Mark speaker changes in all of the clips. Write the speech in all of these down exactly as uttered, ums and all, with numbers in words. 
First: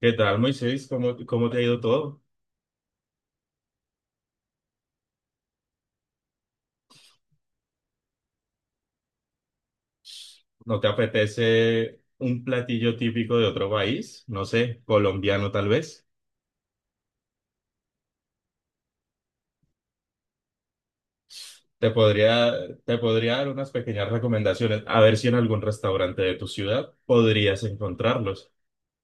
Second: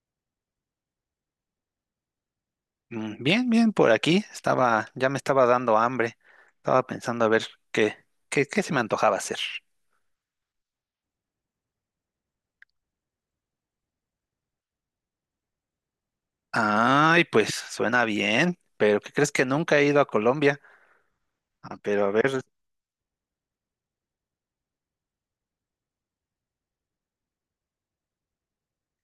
Speaker 1: ¿Qué tal, Moisés? ¿Cómo, cómo te ha ido todo?
Speaker 2: Mm, Bien, bien, por aquí estaba, ya me estaba dando hambre. Estaba pensando a ver qué, qué, qué se me antojaba hacer.
Speaker 1: ¿No te apetece un platillo típico de otro país? No sé, colombiano tal vez.
Speaker 2: Ay, pues suena bien, pero ¿qué crees que nunca he ido a Colombia? Ah,
Speaker 1: Te
Speaker 2: pero a ver,
Speaker 1: podría, te podría dar unas pequeñas recomendaciones, a ver si en algún restaurante de tu ciudad podrías encontrarlos.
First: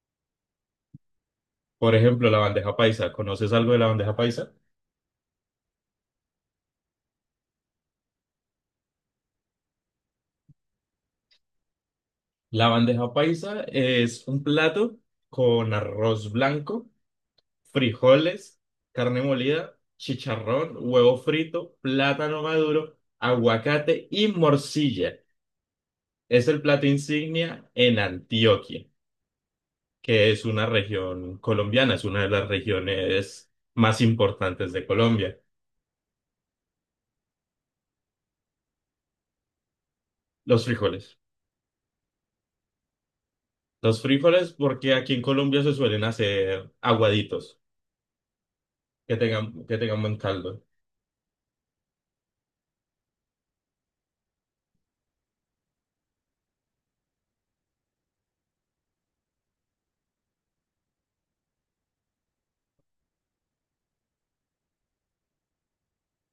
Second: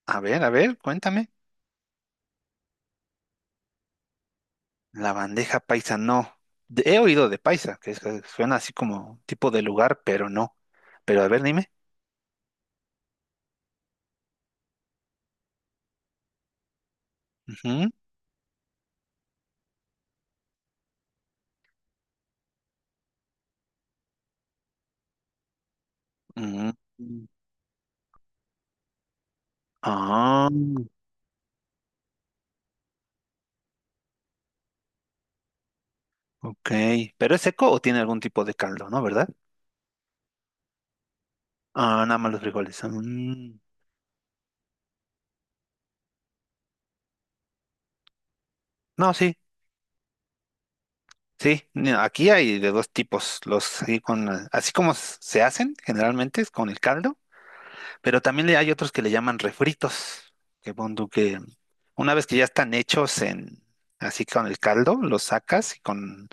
Speaker 2: a ver, a ver, cuéntame.
Speaker 1: Por ejemplo, la bandeja paisa. ¿Conoces algo de la bandeja paisa?
Speaker 2: La bandeja paisa no. De- He oído de paisa, que es- que suena así como tipo de lugar, pero no. Pero a ver, dime.
Speaker 1: La bandeja paisa es un plato con arroz blanco,
Speaker 2: Ujú,
Speaker 1: frijoles, carne molida, chicharrón, huevo frito, plátano maduro, aguacate y morcilla. Es el
Speaker 2: ujú.
Speaker 1: plato insignia en Antioquia, que es
Speaker 2: Ah,
Speaker 1: una región colombiana, es una de las regiones más importantes de Colombia.
Speaker 2: ok. ¿Pero es seco o tiene algún tipo de caldo, no, verdad?
Speaker 1: Los frijoles.
Speaker 2: Ah, nada más los frijoles. Ah, Mm.
Speaker 1: Los frijoles porque aquí en Colombia se suelen hacer aguaditos,
Speaker 2: No,
Speaker 1: que
Speaker 2: sí.
Speaker 1: tengan, que tengan buen caldo.
Speaker 2: Sí, ni- aquí hay de dos tipos, los así con eh, así como s- se hacen generalmente es con el caldo, pero también le- hay otros que le llaman refritos, que pon tú que una vez que ya están hechos en así con el caldo, los sacas y con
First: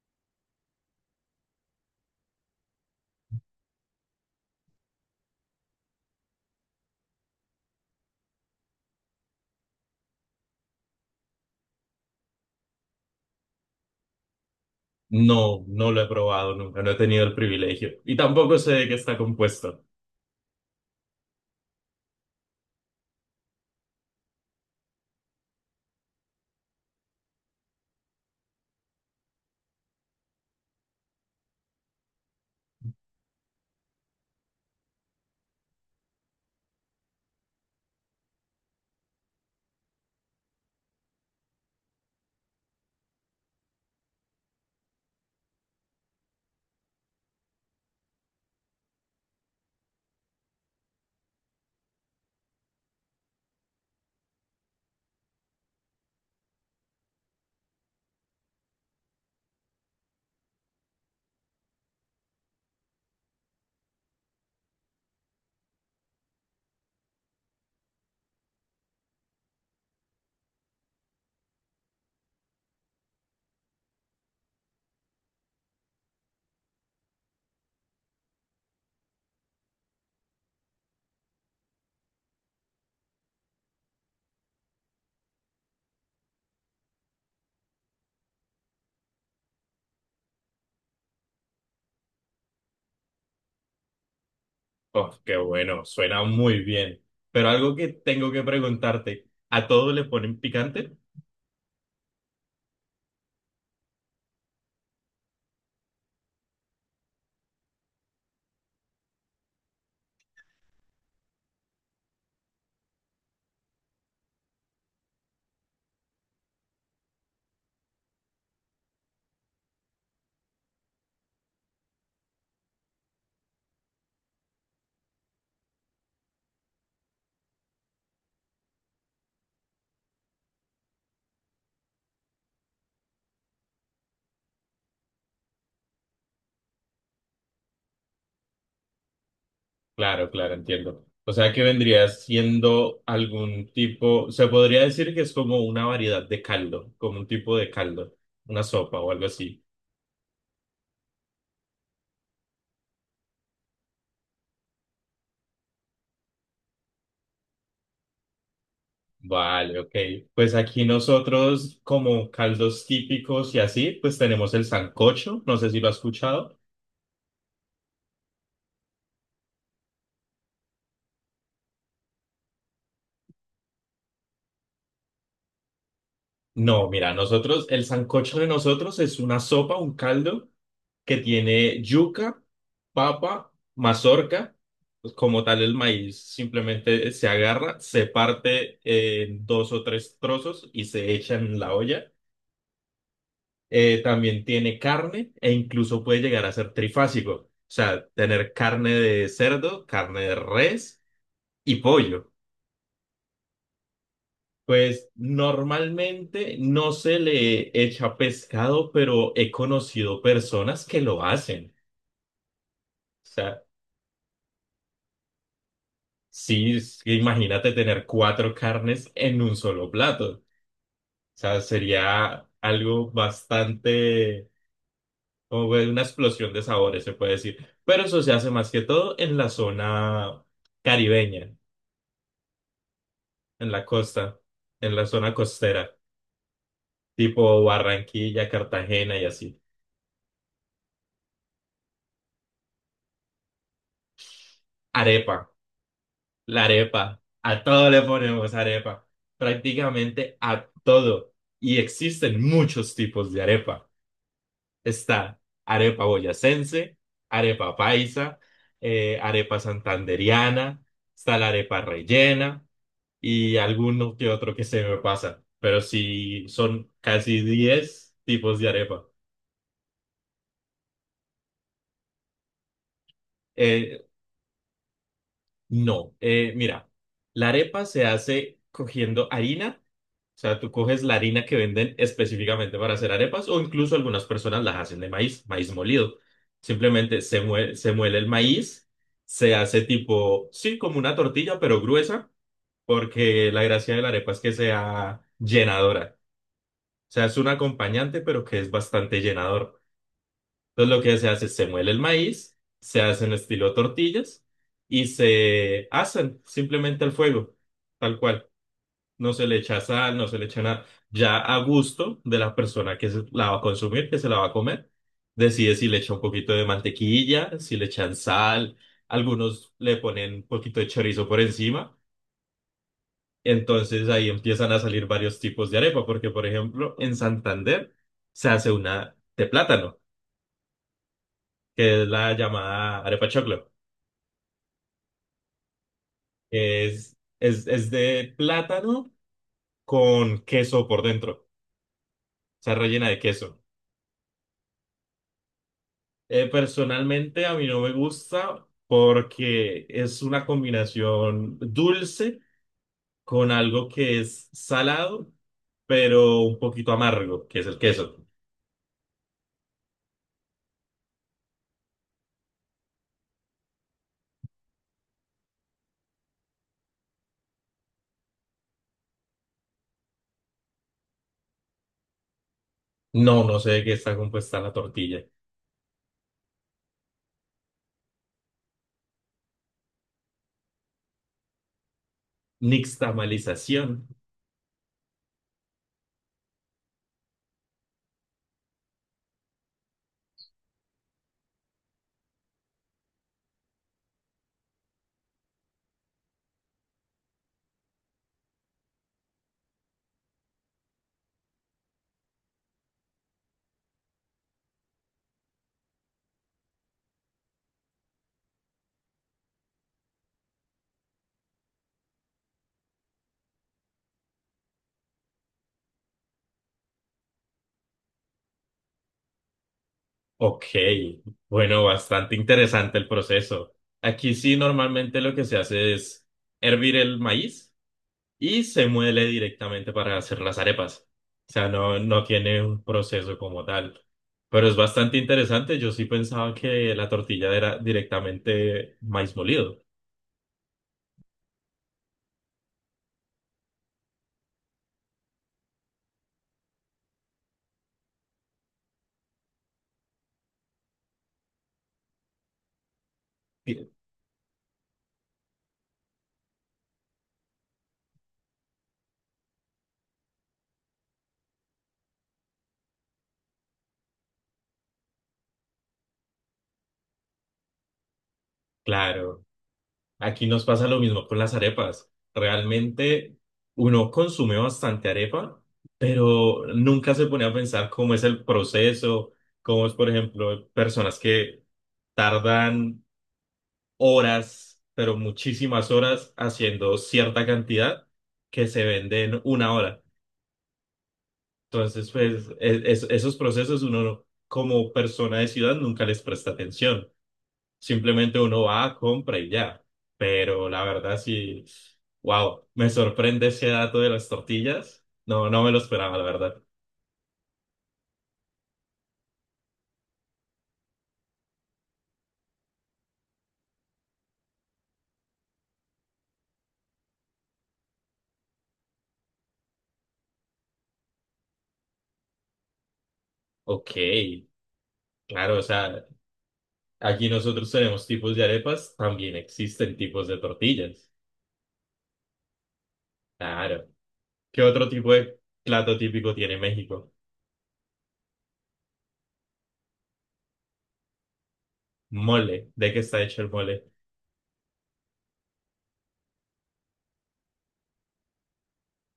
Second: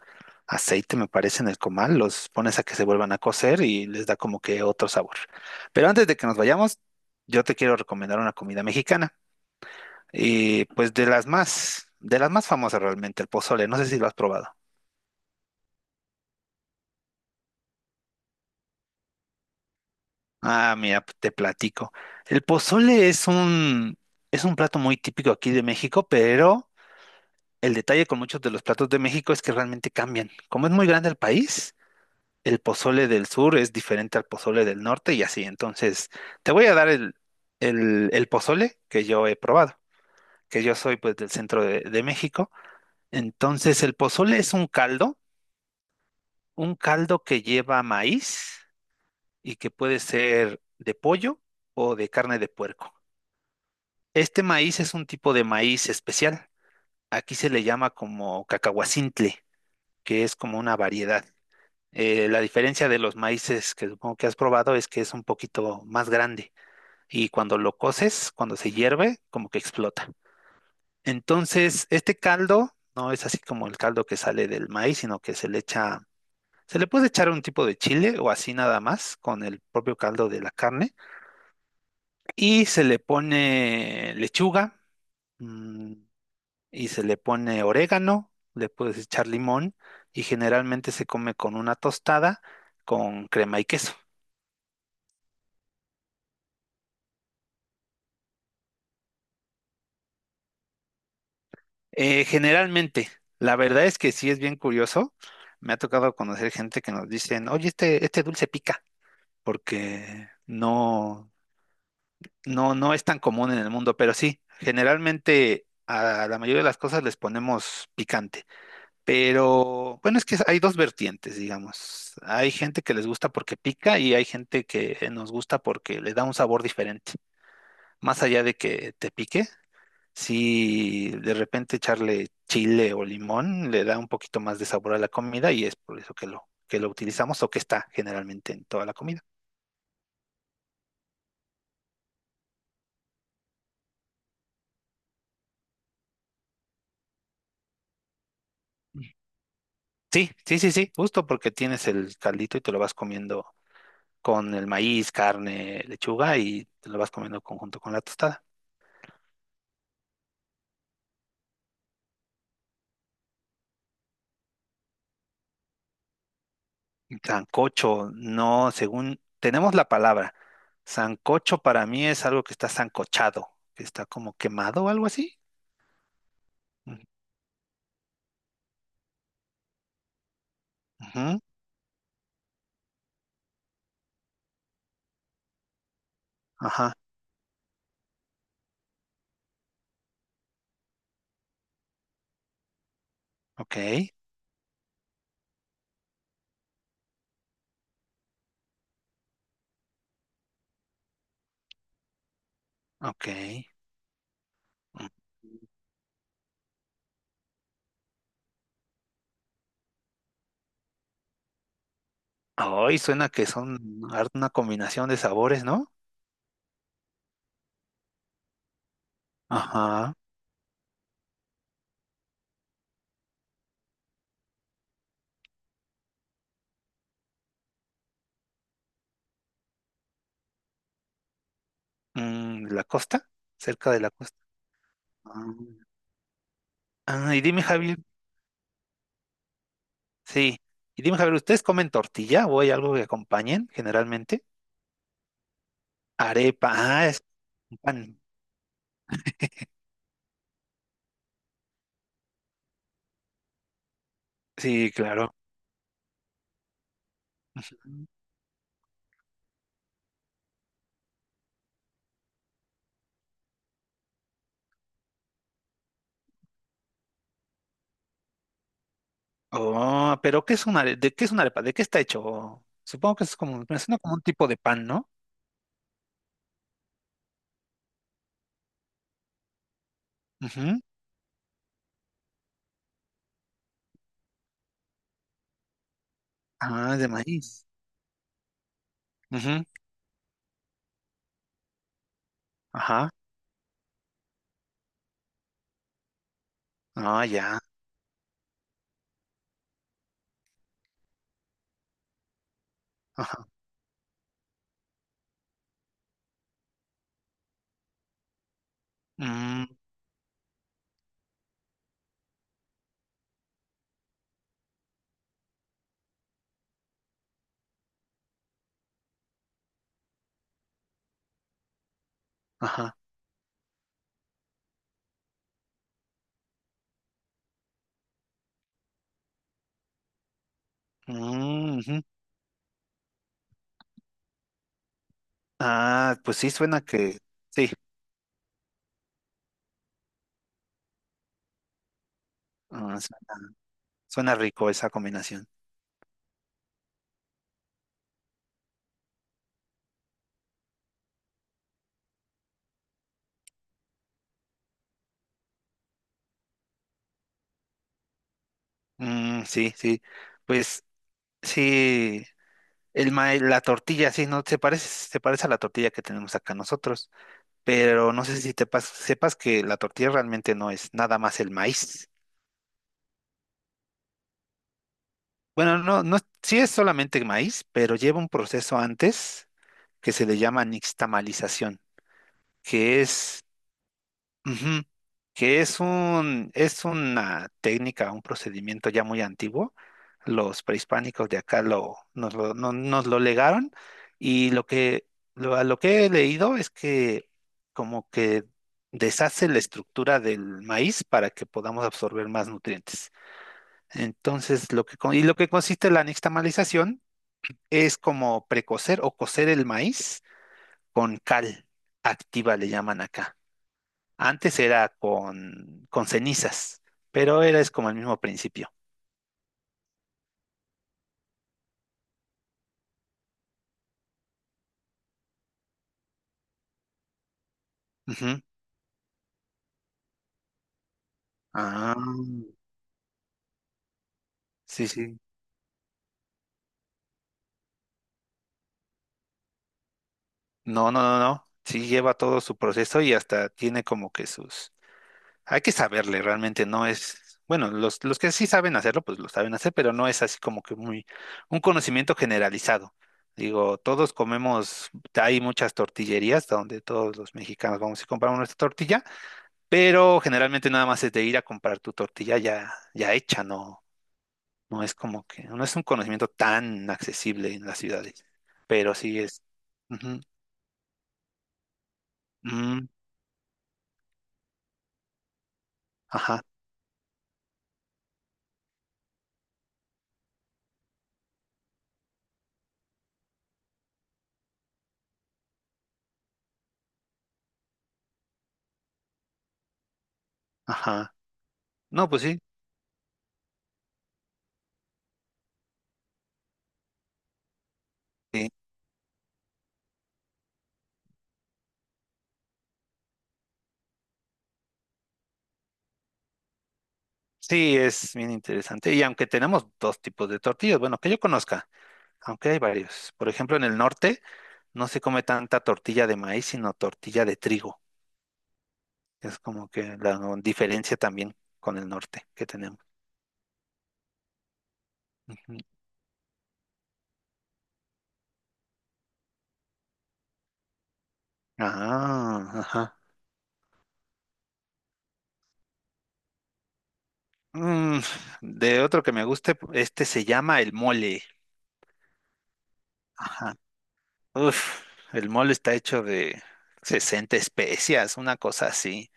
Speaker 2: aceite me parece en el comal, los pones a que se vuelvan a cocer y les da como que otro sabor. Pero antes de que nos vayamos, yo te quiero recomendar una comida mexicana y pues de las más de las más famosas realmente, el pozole, no sé si lo has probado.
Speaker 1: No, no lo he probado nunca, no he tenido el privilegio y tampoco sé de qué está compuesto.
Speaker 2: Ah, mira, te platico. El pozole es un, Es un plato muy típico aquí de México, pero el detalle con muchos de los platos de México es que realmente cambian. Como es muy grande el país, el pozole del sur es diferente al pozole del norte y así. Entonces, te voy a dar el, el, el pozole que yo he probado, que yo soy pues del centro de, de México. Entonces, el pozole es un caldo, un caldo que lleva maíz y que puede ser de pollo o de carne de puerco. Este maíz es un tipo de maíz especial. Aquí se le llama como cacahuacintle, que es como una variedad. Eh, la diferencia de los maíces que supongo que has probado es que es un poquito más grande y cuando lo coces, cuando se hierve, como que explota. Entonces, este caldo no es así como el caldo que sale del maíz, sino que se le echa, se le puede echar un tipo de chile o así nada más con el propio caldo de la carne y se le pone lechuga. mm, y se le pone orégano, le puedes echar limón y generalmente se come con una tostada con crema y queso.
Speaker 1: Oh, qué bueno, suena muy bien. Pero algo que tengo que preguntarte, ¿a todo le ponen picante?
Speaker 2: Eh, generalmente, la verdad es que sí es bien curioso. Me ha tocado conocer gente que nos dicen, oye, este, este dulce pica, porque no, no, no es tan común en el mundo, pero sí, generalmente a la mayoría de las cosas les ponemos picante. Pero bueno, es que hay dos vertientes, digamos. Hay gente que les gusta porque pica y hay gente que nos gusta porque le da un sabor diferente. Más allá de que te pique, si de repente echarle chile o limón le da un poquito más de sabor a la comida y es por eso que lo, que lo utilizamos o que está generalmente en toda la comida.
Speaker 1: Claro, claro, entiendo. O sea que vendría siendo algún tipo, se podría decir que es como una variedad de caldo, como un tipo de caldo, una sopa o algo así.
Speaker 2: Sí, sí, sí, sí, justo porque tienes el caldito y te lo vas comiendo con el maíz, carne, lechuga y te lo vas comiendo conjunto con la tostada.
Speaker 1: Vale, ok. Pues aquí nosotros como caldos típicos y así, pues tenemos el sancocho, no sé si lo has escuchado.
Speaker 2: Sancocho, no, según tenemos la palabra. Sancocho para mí es algo que está sancochado, que está como quemado o algo así.
Speaker 1: No,
Speaker 2: Mm,
Speaker 1: mira, nosotros, el sancocho de nosotros es una sopa, un caldo que
Speaker 2: ujú,
Speaker 1: tiene yuca, papa, mazorca, pues como tal el maíz
Speaker 2: Ajá,
Speaker 1: simplemente se agarra, se parte en dos o tres trozos y se echa en la olla.
Speaker 2: ok,
Speaker 1: Eh, también tiene carne e incluso puede llegar a ser trifásico, o sea, tener carne de cerdo, carne de res y pollo.
Speaker 2: ok.
Speaker 1: Pues
Speaker 2: Mm.
Speaker 1: normalmente no se le echa pescado, pero he conocido personas que lo hacen.
Speaker 2: Ay,
Speaker 1: O
Speaker 2: suena que
Speaker 1: sea,
Speaker 2: son har- una combinación de sabores, ¿no?
Speaker 1: sí, es que imagínate tener cuatro carnes en un solo
Speaker 2: Ajá.
Speaker 1: plato. O sea, sería algo bastante, como fue una explosión de sabores, se puede decir. Pero eso se hace más que todo en la zona caribeña,
Speaker 2: Mm, ¿la costa?
Speaker 1: en la
Speaker 2: Cerca de la costa.
Speaker 1: costa, en la zona
Speaker 2: Ah,
Speaker 1: costera,
Speaker 2: Ah, y dime,
Speaker 1: tipo
Speaker 2: Javier,
Speaker 1: Barranquilla, Cartagena y así.
Speaker 2: sí. Y dime, Javier, ¿ustedes comen tortilla o hay algo que acompañen generalmente?
Speaker 1: Arepa. La
Speaker 2: Arepa, ah,
Speaker 1: arepa,
Speaker 2: es
Speaker 1: a
Speaker 2: un
Speaker 1: todo le
Speaker 2: pan.
Speaker 1: ponemos arepa, prácticamente a todo. Y existen muchos tipos de arepa.
Speaker 2: Sí, claro.
Speaker 1: Está arepa boyacense, arepa paisa, eh, arepa santandereana, está la arepa rellena y alguno que otro que se me pasa. Pero sí, son casi diez tipos de arepa.
Speaker 2: Oh, pero ¿qué es una, are- de qué es una arepa? ¿De qué está hecho? Supongo que es como, me suena
Speaker 1: Eh,
Speaker 2: como un tipo de pan, ¿no?
Speaker 1: no, eh, mira, la arepa se hace cogiendo harina. O sea, tú
Speaker 2: Ujú.
Speaker 1: coges la harina que venden específicamente para hacer arepas o incluso algunas personas las hacen de maíz, maíz molido.
Speaker 2: Ah, de
Speaker 1: Simplemente se
Speaker 2: maíz.
Speaker 1: muele, se muele el maíz, se
Speaker 2: Ujú.
Speaker 1: hace tipo, sí, como una tortilla, pero gruesa,
Speaker 2: Ajá.
Speaker 1: porque la gracia de la arepa es que sea llenadora. O
Speaker 2: Ah,
Speaker 1: sea, es un
Speaker 2: ya.
Speaker 1: acompañante, pero que es bastante llenador. Entonces lo que se hace es se muele el maíz, se hacen
Speaker 2: Ajá.
Speaker 1: estilo tortillas y se hacen simplemente al fuego, tal cual, no se le
Speaker 2: Mm,
Speaker 1: echa sal, no se le echa nada. Ya a gusto de la persona que se la va a consumir, que se la va a comer, decide si le echa un poquito de mantequilla, si le echan sal, algunos le ponen un poquito de chorizo por encima.
Speaker 2: ajá.
Speaker 1: Entonces ahí empiezan a salir varios tipos de arepa, porque por ejemplo en Santander se hace una de plátano,
Speaker 2: Mm,
Speaker 1: que
Speaker 2: ujú.
Speaker 1: es la llamada arepa choclo.
Speaker 2: Ah, pues sí, suena
Speaker 1: Es,
Speaker 2: que,
Speaker 1: es,
Speaker 2: sí,
Speaker 1: es de plátano con queso por dentro, o sea,
Speaker 2: Ah,
Speaker 1: rellena de
Speaker 2: suena,
Speaker 1: queso.
Speaker 2: suena rico esa combinación.
Speaker 1: Eh, personalmente a mí no me gusta porque es una combinación dulce con algo que es salado, pero un poquito amargo, que es el queso.
Speaker 2: Mm, sí, sí. Pues sí, el maíz, la tortilla, sí, no, se parece, se parece a la tortilla que tenemos acá nosotros, pero no sé si te pas- sepas que la tortilla realmente no es nada más el maíz.
Speaker 1: No, no sé de qué está compuesta la tortilla.
Speaker 2: Bueno, no, no, sí es solamente maíz, pero lleva un proceso antes que se le llama nixtamalización, que es,
Speaker 1: Nixtamalización.
Speaker 2: ujú, que es un, es una técnica, un procedimiento ya muy antiguo. Los prehispánicos de acá lo, nos lo, no- nos lo legaron y lo que, lo, a lo que he leído es que como que deshace la estructura del maíz para que podamos absorber más nutrientes. Entonces, lo que, con- y lo que consiste la nixtamalización es como precocer o cocer el maíz con cal activa, le llaman acá. Antes era con, con cenizas, pero era es como el mismo principio.
Speaker 1: Ok, bueno, bastante interesante el proceso. Aquí sí normalmente lo que se hace es hervir el maíz
Speaker 2: Ujú.
Speaker 1: y se muele directamente para hacer las arepas. O sea,
Speaker 2: Ah,
Speaker 1: no, no tiene un proceso como tal. Pero es
Speaker 2: sí, sí.
Speaker 1: bastante interesante. Yo sí pensaba que la tortilla era directamente maíz molido.
Speaker 2: No, no, no, no. Sí lleva todo su proceso y hasta tiene como que sus Hay que saberle, realmente no es, bueno, los, los que sí saben hacerlo, pues lo saben hacer, pero no es así como que muy, un conocimiento generalizado. Digo, todos comemos, hay muchas tortillerías donde todos los mexicanos vamos y compramos nuestra tortilla, pero generalmente nada más es de ir a comprar tu tortilla ya, ya hecha, no, no es como que, no es un conocimiento tan accesible en las ciudades, pero sí es.
Speaker 1: Claro.
Speaker 2: Ujú,
Speaker 1: Aquí nos pasa lo mismo con las arepas.
Speaker 2: mm,
Speaker 1: Realmente uno consume bastante arepa,
Speaker 2: ajá,
Speaker 1: pero nunca se pone a pensar cómo es el proceso, cómo es, por ejemplo, personas que tardan horas, pero muchísimas horas haciendo cierta cantidad que se vende en una hora.
Speaker 2: ajá. No,
Speaker 1: Entonces,
Speaker 2: pues sí.
Speaker 1: pues, e- es- esos procesos uno como persona de ciudad nunca les presta atención. Simplemente
Speaker 2: Sí.
Speaker 1: uno va, compra y ya. Pero la verdad sí, wow, me sorprende ese dato de las tortillas. No, no me lo esperaba, la verdad.
Speaker 2: Sí, es bien interesante. Y aunque tenemos dos tipos de tortillas, bueno, que yo conozca, aunque hay varios. Por ejemplo, en el norte no se come tanta tortilla de maíz, sino tortilla de trigo. Es como que la no, diferencia también con el norte que tenemos.
Speaker 1: Ok, claro,
Speaker 2: Ujú.
Speaker 1: o sea, aquí nosotros tenemos tipos de arepas, también existen tipos de tortillas.
Speaker 2: Ah, ajá.
Speaker 1: Claro. ¿Qué otro tipo de plato típico tiene México?
Speaker 2: Mm, de otro que me guste, este se llama el mole.
Speaker 1: Mole. ¿De qué está hecho el
Speaker 2: Ajá.
Speaker 1: mole?
Speaker 2: Uf, el mole está hecho de sesenta especias, una cosa así.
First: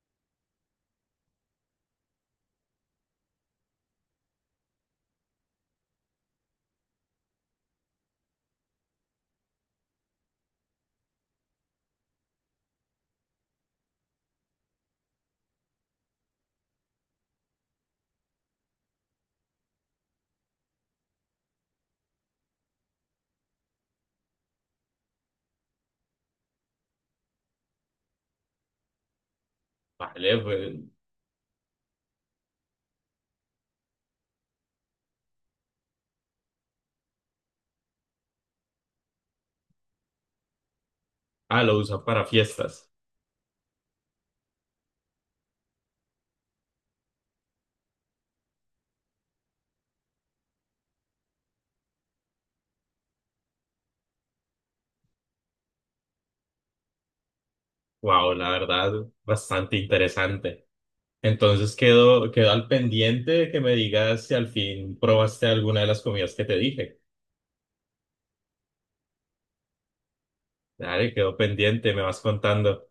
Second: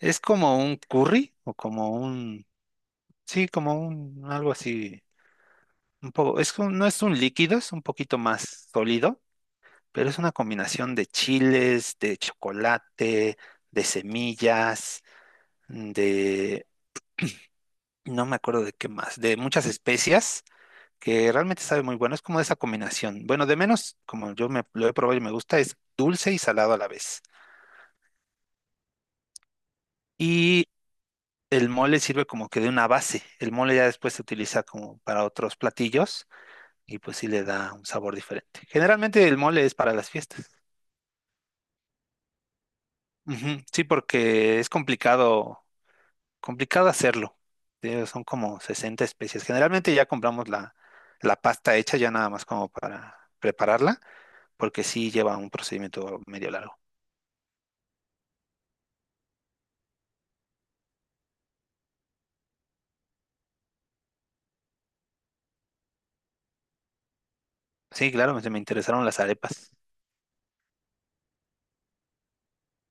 Speaker 2: Es como un curry o como un Sí, como un algo así, un poco, es que no es un líquido, es un poquito más sólido, pero es una combinación de chiles, de chocolate, de semillas, mm, de no me acuerdo de qué más, de muchas especias que realmente sabe muy bueno, es como esa combinación. Bueno, de menos, como yo me lo he probado y me gusta, es dulce y salado a la vez.
Speaker 1: Vale,
Speaker 2: Y
Speaker 1: pues,
Speaker 2: el mole sirve como que de una base. El mole ya después se utiliza como para otros platillos y pues sí le da un sabor diferente. Generalmente el mole es para las fiestas.
Speaker 1: ah, lo usan para fiestas.
Speaker 2: Ujú, Sí, porque es complicado, complicado hacerlo. Eh, Son como sesenta especies. Generalmente ya compramos la, la pasta hecha ya nada más como para prepararla, porque sí lleva un procedimiento medio largo.
Speaker 1: Wow, la verdad, bastante interesante. Entonces quedo, quedo al pendiente de que me digas si al fin probaste alguna de las comidas que te dije.
Speaker 2: Sí, claro, me, me interesaron las arepas.
Speaker 1: Dale, quedo pendiente, me vas contando.